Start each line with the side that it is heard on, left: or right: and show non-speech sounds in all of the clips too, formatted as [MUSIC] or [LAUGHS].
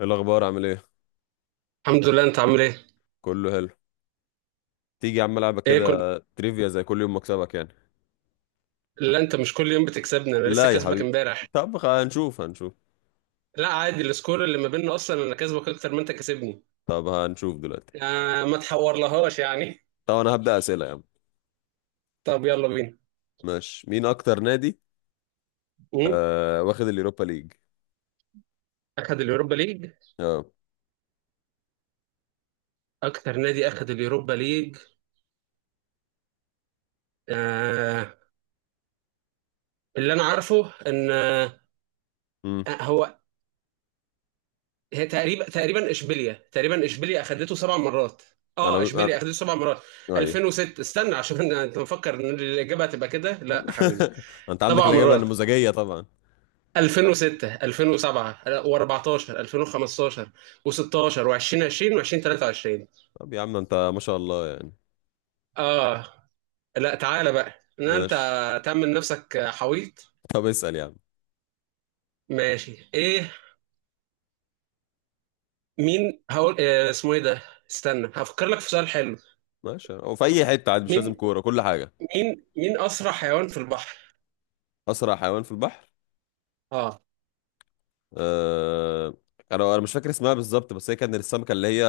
left: ايه الاخبار، عامل ايه؟
right: الحمد لله، انت عامل ايه؟
left: كله حلو. تيجي يا عم العبك
right: ايه كل
left: كده تريفيا زي كل يوم مكسبك يعني.
right: لا انت مش كل يوم بتكسبني، انا لسه
left: لا يا
right: كسبك
left: حبيبي.
right: امبارح.
left: طب، هنشوف.
right: لا عادي، السكور اللي ما بيننا اصلا انا كسبك اكتر ما انت كسبني.
left: طب هنشوف دلوقتي.
right: آه ما تحورلهاش يعني.
left: طب انا هبدأ اسئله يا عم.
right: طب يلا بينا.
left: ماشي، مين اكتر نادي
right: مم؟
left: واخد اليوروبا ليج؟
right: اخد اليوروبا ليج.
left: اه.
right: اكتر نادي اخد اليوروبا ليج آه، اللي انا عارفه ان آه
left: امم
right: هو هي تقريبا اشبيليا، تقريبا اشبيليا اخدته سبع مرات.
left: انا
right: اه
left: انا
right: اشبيليا اخدته سبع مرات.
left: ايوه.
right: 2006 استنى، انت مفكر ان الاجابه هتبقى كده؟ لا يا حبيبي.
left: [LAUGHS] انت عندك
right: سبع
left: الاجابه
right: مرات:
left: النموذجيه طبعا.
right: 2006، 2007، و14، 2015، و16، و2020، و2023.
left: طب يا عم، انت ما شاء الله يعني.
right: اه لا تعالى بقى ان انت
left: ماشي.
right: تعمل نفسك حويط.
left: طب اسأل يا عم.
right: ماشي ايه. مين هقول اسمه ايه ده، استنى هفكر لك في سؤال حلو.
left: ماشي، هو في اي حته عادي، مش لازم
right: مين
left: كوره كل حاجه.
right: مين اسرع حيوان في البحر؟
left: اسرع حيوان في البحر.
right: اه.
left: آه، انا مش فاكر اسمها بالظبط، بس هي كان السمكه اللي هي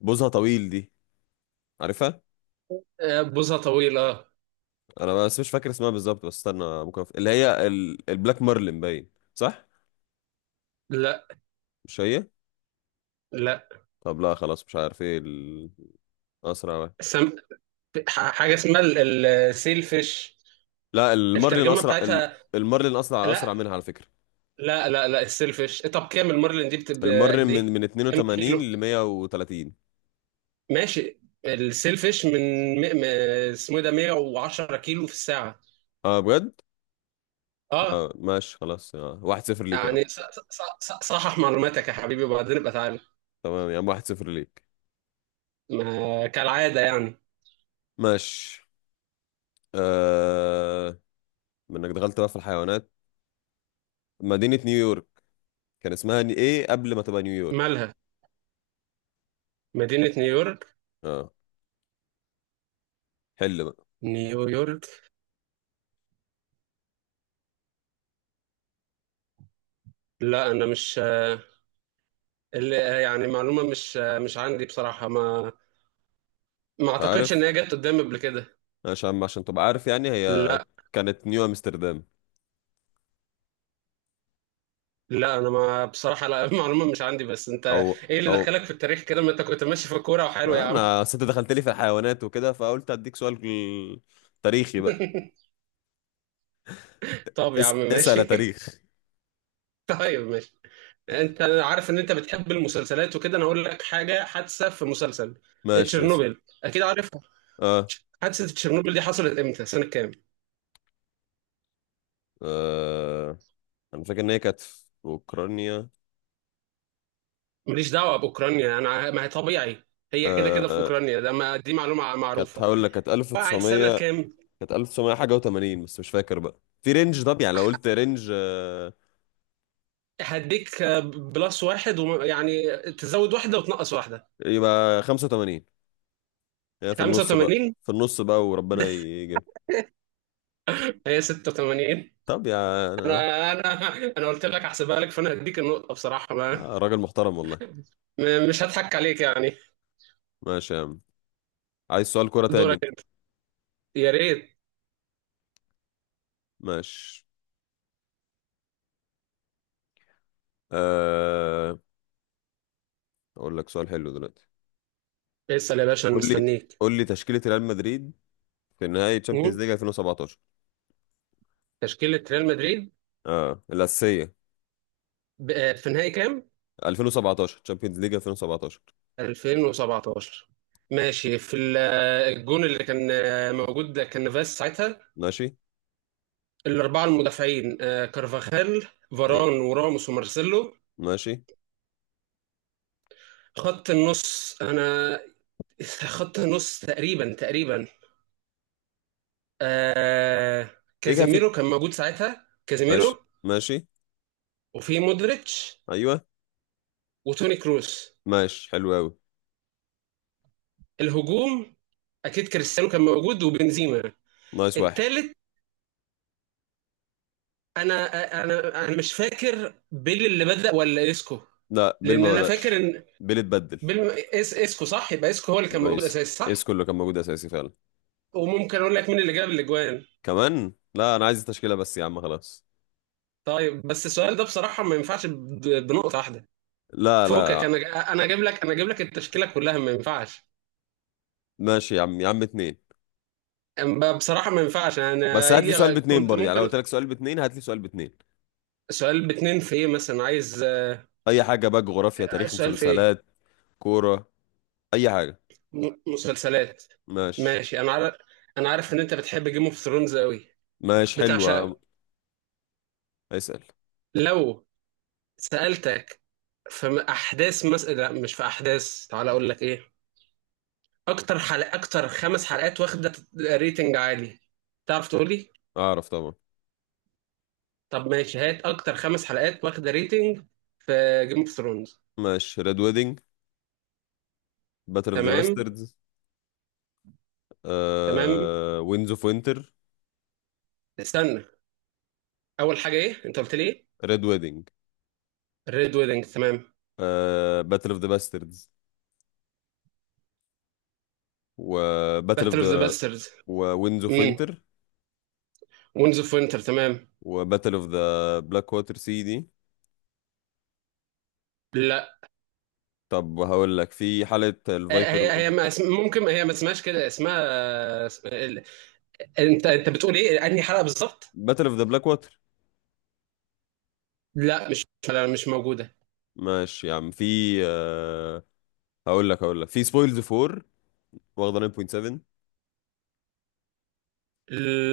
left: بوزها طويل دي. عارفها.
right: آه، بوزة طويلة.
left: انا بس مش فاكر اسمها بالظبط، بس استنى ممكن اللي هي البلاك مارلin، باين صح؟
right: لا.
left: مش هي.
right: لا.
left: طب لا، خلاص مش عارف ايه الاسرع واحد.
right: سم... حاجة اسمها السيل فيش،
left: لا، المارلin
right: الترجمة
left: اسرع
right: بتاعتها.
left: المارلين اسرع
right: لا
left: منها على فكره.
right: لا لا، السيلفش. طب كام المارلين دي بتبقى
left: المارلin
right: قد
left: من
right: ايه؟
left: من
right: كام
left: 82
right: كيلو؟
left: ل 130.
right: ماشي، السيلفش من م... م... اسمه إيه ده، 110 كيلو في الساعة.
left: اه، بجد؟
right: اه.
left: اه ماشي، خلاص. 1-0 ليك يا عم.
right: يعني صحح معلوماتك يا حبيبي، وبعدين ابقى تعالى.
left: تمام يا عم، 1-0 ليك.
right: ما كالعادة يعني.
left: ماشي. آه... منك دخلت بقى في الحيوانات. مدينة نيويورك كان اسمها ايه قبل ما تبقى نيويورك؟
right: مالها مدينة نيويورك؟
left: اه، حل بقى.
right: نيويورك؟ لا انا مش اللي يعني معلومة مش مش عندي بصراحة ما، ما
left: مش
right: اعتقدش ان
left: عارف؟
right: هي جت قدامي قبل كده.
left: عشان تبقى عارف يعني، هي
right: لا
left: كانت نيو امستردام.
right: لا انا ما بصراحه لا. [LAUGHS] المعلومه مش عندي. بس
left: او
right: انت ايه اللي
left: او
right: دخلك في التاريخ كده؟ ما انت كنت ماشي في الكوره وحلو يا عم.
left: انا ست دخلت لي في الحيوانات وكده، فقلت اديك سؤال تاريخي بقى.
right: [LAUGHS] طب يا عم
left: اسأل يا
right: ماشي.
left: تاريخ.
right: [LAUGHS] طيب ماشي. انت أنا عارف ان انت بتحب المسلسلات وكده، انا هقول لك حاجه حادثه في مسلسل.
left: ماشي، اسأل.
right: تشيرنوبل اكيد عارفها.
left: اه.
right: حادثه تشيرنوبل دي حصلت امتى، سنه كام؟
left: آه. انا فاكر ان هي كانت في اوكرانيا.
right: ماليش دعوه باوكرانيا، ما هي طبيعي هي كده
left: آه.
right: كده في
left: آه،
right: اوكرانيا، ده ما دي معلومه
left: كانت
right: معروفه.
left: هقول لك كانت
right: وقعت سنه
left: 1900.
right: كام؟
left: كانت 1900 حاجة و80، بس مش فاكر بقى في رينج. طب يعني لو قلت رينج،
right: هديك بلس واحد يعني تزود واحده وتنقص واحده.
left: يبقى 85. هي في النص بقى،
right: 85؟
left: في النص بقى، وربنا يجيب.
right: هي 86.
left: طب يا، انا.
right: انا انا انا قلت لك احسبها لك، فانا هديك النقطه بصراحه. ما
left: راجل محترم والله.
right: مش هضحك عليك يعني.
left: ماشي يا عم، عايز سؤال كرة تاني
right: دورك
left: انت؟
right: أنت. يا ريت.
left: ماشي. أه... اقول لك سؤال حلو دلوقتي.
right: اسال يا باشا انا
left: قول لي،
right: مستنيك.
left: تشكيلة ريال مدريد في نهائي تشامبيونز
right: مم.
left: ليج 2017.
right: تشكيله ريال مدريد،
left: اه، الأساسية.
right: في نهائي كام؟
left: 2017، تشامبيونز ليج 2017.
right: 2017. ماشي، في الجون اللي كان موجود ده كان فاس ساعتها.
left: ماشي،
right: الاربعه المدافعين: كارفاخال،
left: ايوه.
right: فاران، وراموس، ومارسيلو.
left: ماشي،
right: خط النص انا [LAUGHS] خط النص تقريبا آه،
left: كيكا في.
right: كازيميرو كان موجود ساعتها،
left: ماشي.
right: كازيميرو.
left: ماشي،
right: وفي مودريتش
left: ايوه.
right: وتوني كروس.
left: ماشي، حلو قوي.
right: الهجوم، اكيد كريستيانو كان موجود وبنزيما.
left: نايس، واحد.
right: التالت انا انا مش فاكر بيل اللي بدأ ولا اسكو.
left: لا، بيل
right: لان
left: ما
right: انا فاكر
left: بدأش.
right: ان
left: بيل اتبدل.
right: بيل اسكو، صح؟ يبقى اسكو هو اللي كان
left: يبقى
right: موجود
left: يس.
right: اساسي
left: يس،
right: صح.
left: كله كان موجود اساسي فعلا.
right: وممكن اقول لك مين اللي جاب الاجوان.
left: كمان؟ لا، انا عايز التشكيله بس يا عم، خلاص.
right: طيب بس السؤال ده بصراحة ما ينفعش بنقطة واحدة.
left: لا،
right: فوقك،
left: لا.
right: انا اجيب لك، انا اجيب لك التشكيلة كلها، ما ينفعش.
left: ماشي يا عم، يا عم، اتنين.
right: بصراحة ما ينفعش، انا
left: بس هات لي سؤال
right: هي
left: باتنين
right: كنت
left: برضه، يعني لو
right: ممكن.
left: قلت لك سؤال باتنين هات لي سؤال باتنين.
right: سؤال باتنين في ايه مثلا عايز؟
left: اي حاجه بقى، جغرافيا، تاريخ،
right: السؤال في ايه؟
left: مسلسلات، كوره، اي حاجه.
right: مسلسلات.
left: ماشي.
right: ماشي، انا عارف. انا عارف ان انت بتحب جيم اوف ثرونز قوي،
left: ماشي،
right: بتعشقه.
left: حلوه. اسال.
right: لو سألتك في لا مش في احداث، تعالى اقول لك ايه. اكتر خمس حلقات واخدة ريتنج عالي، تعرف تقول لي؟
left: اعرف طبعا.
right: طب ماشي، هات اكتر خمس حلقات واخدة ريتنج في جيم اوف ثرونز.
left: ماشي، ريد ويدنج، باتل اوف ذا
right: تمام.
left: باستردز،
right: تمام.
left: وينز اوف وينتر.
right: استنى، اول حاجة ايه، انت قلت لي ايه؟
left: ريد ويدنج.
right: ريد ويدنج، تمام.
left: باتل اوف ذا باستردز. وباتل اوف
right: باتل اوف ذا
left: ذا
right: باسترز.
left: وينز اوف
right: امم،
left: وينتر
right: وينز اوف وينتر تمام.
left: وباتل اوف ذا بلاك ووتر سي دي.
right: لا.
left: طب هقول لك في حالة
right: آه،
left: الفايبر،
right: هي هي ما اسم- ممكن هي ما اسمهاش كده، انت انت بتقول ايه، انهي حلقه بالظبط؟
left: باتل اوف ذا بلاك واتر.
right: لا مش، لا مش موجوده.
left: ماشي يا عم، في آه، هقول لك في سبويلز 4 واخدة 9.7.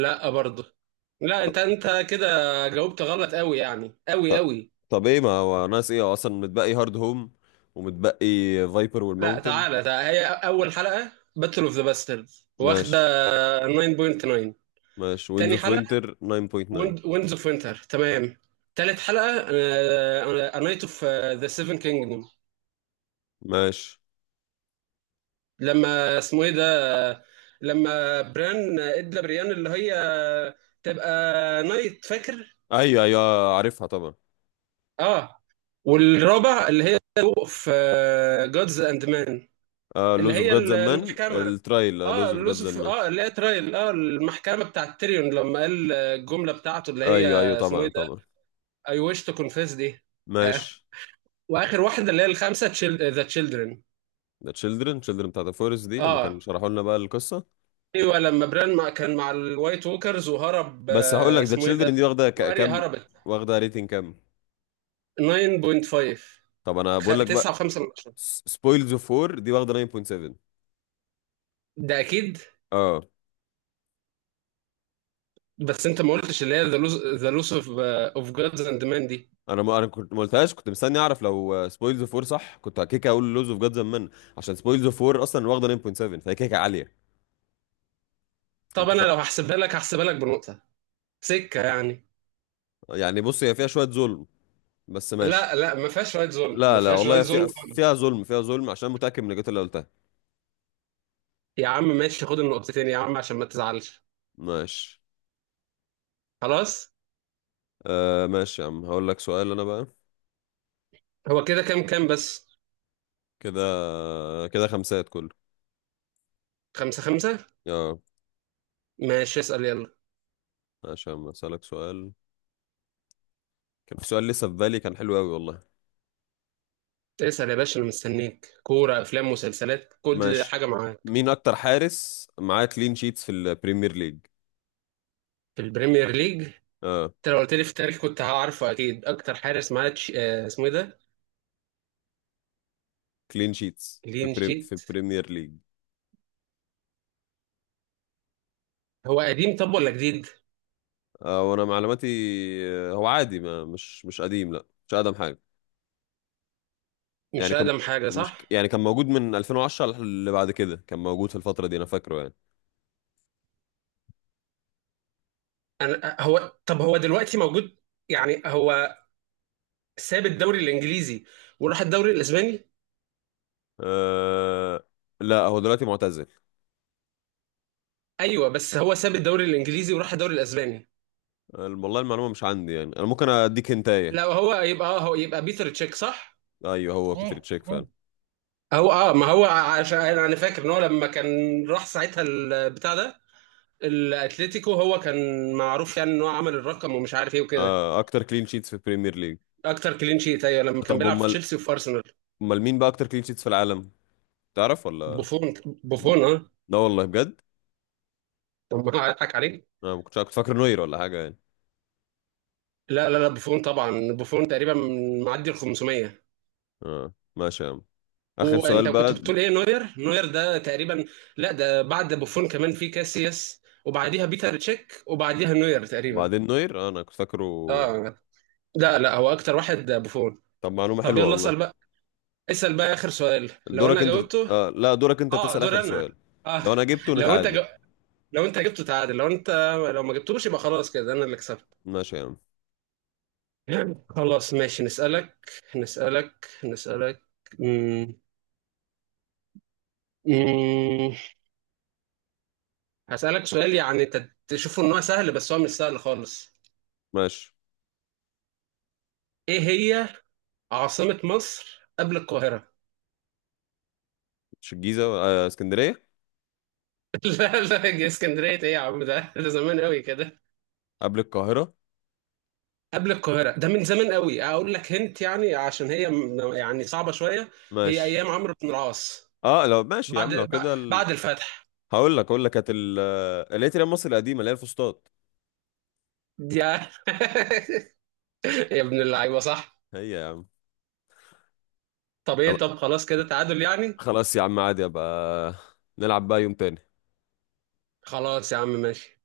right: لا برضه. لا
left: طب
right: انت انت كده جاوبت غلط قوي يعني، قوي
left: طب
right: قوي.
left: طب ايه ما هو ناقص ايه، هو اصلا متبقي هارد هوم، ومتبقي فايبر
right: لا
left: والماونتن.
right: تعالى، ده هي اول حلقه باتل اوف ذا باسترز، واخده
left: ماشي.
right: 9.9.
left: ماشي، وينز
right: تاني
left: اوف
right: حلقه
left: وينتر 9.9.
right: ويندز اوف وينتر، تمام. تالت حلقه نايت اوف ذا سيفن كينجدوم،
left: ماشي.
right: لما اسمه ايه، لما بران ادى بريان اللي هي تبقى نايت، فاكر؟
left: ايوه، ايوه، عارفها طبعا.
right: اه. والرابع اللي هي في جادز اند مان، اللي
left: لوز اوف
right: هي
left: جاد زمان،
right: المحكمة.
left: الترايل، لوز
right: اه
left: اوف جاد
right: لوسف،
left: زمان.
right: اه، اللي هي ترايل، اه، المحكمة بتاعت تيريون لما قال الجملة بتاعته اللي هي
left: ايوه، ايوه،
right: اسمه
left: طبعا،
right: ايه ده،
left: طبعا.
right: I wish to confess دي. آه.
left: ماشي.
right: واخر واحدة اللي هي الخامسة، ذا تشيلدرن.
left: ده تشيلدرن، تشيلدرن بتاعت الفورست دي لما
right: اه،
left: كانوا شرحوا لنا بقى القصة.
right: ايوه، لما بران مع كان مع الوايت ووكرز وهرب،
left: بس هقول لك ذا
right: اسمه ايه
left: تشيلدرن
right: ده،
left: دي واخده
right: واريا
left: كام،
right: هربت.
left: واخده ريتنج كام؟
right: 9.5.
left: طب انا بقول لك بقى،
right: تسعة وخمسة من عشرة.
left: سبويلز اوف 4 دي واخده 9.7.
right: ده أكيد.
left: اه،
right: بس أنت ما قلتش اللي هي ذا لوس أوف أوف جادز أند مان دي.
left: انا ما كنت ما قلتهاش، كنت مستني اعرف لو سبويلز اوف 4 صح كنت كيكه اقول لوز اوف جاد زمان. عشان سبويلز اوف 4 اصلا واخده 9.7، فهي كيكه عاليه.
right: طب
left: انت ف...
right: أنا لو هحسبها لك هحسبها لك بنقطة، سكة يعني.
left: يعني بص، هي فيها شويه ظلم، بس
right: لا
left: ماشي.
right: لا، ما فيهاش رايت زون، ما
left: لا، لا،
right: فيهاش رايت
left: والله
right: زون
left: فيها
right: خالص.
left: ظلم، فيها ظلم، عشان متاكد من الإجابات اللي قلتها.
right: يا عم ماشي، خد النقطتين يا عم عشان ما تزعلش.
left: ماشي.
right: خلاص.
left: ماشي يا عم، هقول لك سؤال انا بقى.
right: هو كده كام، كام بس؟
left: كده. كده خمسات كله.
right: خمسة.
left: اه،
right: ماشي، اسأل يلا.
left: عشان اسالك سؤال كان في سؤال لسه في بالي كان حلو قوي والله.
right: اسأل يا باشا أنا مستنيك، كورة أفلام مسلسلات كل
left: ماشي.
right: حاجة معاك.
left: مين اكتر حارس معاه كلين شيتس في البريمير ليج؟
right: في البريمير ليج؟
left: اه،
right: أنت لو قلت لي في التاريخ كنت هعرفه أكيد. أكتر حارس معاه اسمه إيه ده؟
left: كلين شيتس
right: لين
left: في
right: شيت.
left: البريمير ليج.
right: هو قديم طب ولا جديد؟
left: وانا معلوماتي. هو عادي، ما مش قديم، لا، مش اقدم حاجه.
right: مش
left: يعني كان،
right: اقدم حاجه،
left: مش
right: صح؟
left: يعني، كان موجود من 2010 اللي بعد كده، كان موجود في الفتره دي انا فاكره يعني.
right: انا هو، طب هو دلوقتي موجود؟ يعني هو ساب الدوري الانجليزي وراح الدوري الاسباني؟
left: آه لا، هو دلوقتي معتزل.
right: ايوه بس هو ساب الدوري الانجليزي وراح الدوري الاسباني.
left: والله المعلومه مش عندي يعني، انا ممكن اديك هنتايه.
right: لا هو يبقى اه، هو يبقى بيتر تشيك، صح؟
left: ايوه، هو بيتر تشيك فعلا.
right: هو اه، ما هو عشان انا أنا فاكر ان هو لما كان راح ساعتها البتاع ده الاتليتيكو، هو كان معروف يعني ان هو عمل الرقم ومش عارف ايه وكده.
left: اكتر كلين شيتس في البريمير ليج.
right: اكتر كلين شيت ايوه لما كان
left: طب
right: بيلعب في
left: امال،
right: تشيلسي وفي ارسنال.
left: مين بقى اكتر كلين شيتس في العالم؟ تعرف ولا؟
right: بوفون. بوفون، اه.
left: لا والله، بجد؟
right: طب ما اضحك عليك.
left: انا ما كنتش، كنت فاكر نوير ولا حاجه يعني.
right: لا، بوفون طبعا. بوفون تقريبا معدي ال 500.
left: اه ماشي يا عم، اخر سؤال
right: وانت كنت
left: بقى.
right: بتقول ايه، نوير؟ نوير ده تقريبا لا، ده بعد بوفون كمان في كاسياس، وبعديها بيتر تشيك، وبعديها نوير تقريبا.
left: وبعدين نوير. انا كنت فاكره.
right: اه. لا لا، هو اكتر واحد بوفون.
left: طب، معلومه
right: طب
left: حلوه
right: يلا
left: والله.
right: اسال بقى. اسال بقى اخر سؤال، لو
left: دورك
right: انا
left: انت
right: جاوبته
left: لا، دورك انت
right: اه
left: تسال اخر
right: دور
left: سؤال.
right: انا. اه.
left: لو انا جبته
right: لو انت
left: نتعادل.
right: لو انت جبته تعادل، لو انت لو ما جبتوش يبقى خلاص كده انا اللي كسبت.
left: ماشي يا عم.
right: خلاص ماشي نسالك، نسالك. مم. مم. هسألك سؤال يعني انت تشوفه ان هو سهل، بس هو مش سهل خالص.
left: ماشي،
right: ايه هي عاصمة مصر قبل القاهرة؟
left: مش الجيزه، اسكندريه؟
right: [LAUGHS] لا لا، يا اسكندرية ايه يا عم، ده ده زمان قوي كده.
left: قبل القاهره.
right: قبل القاهرة ده من زمان قوي، اقول لك هنت يعني عشان هي يعني صعبة شوية. هي ايام
left: ماشي.
right: عمرو بن العاص،
left: اه، لو ماشي يا
right: بعد
left: عم لو كده
right: بعد الفتح.
left: هقول لك كانت اللي هي تيران مصر القديمه، اللي هي الفسطاط.
right: يا [LAUGHS] يا ابن اللعيبة، صح.
left: هي، يا
right: طب
left: عم.
right: ايه، طب خلاص كده تعادل يعني.
left: خلاص يا عم، عادي، ابقى نلعب بقى يوم تاني.
right: خلاص يا عم ماشي.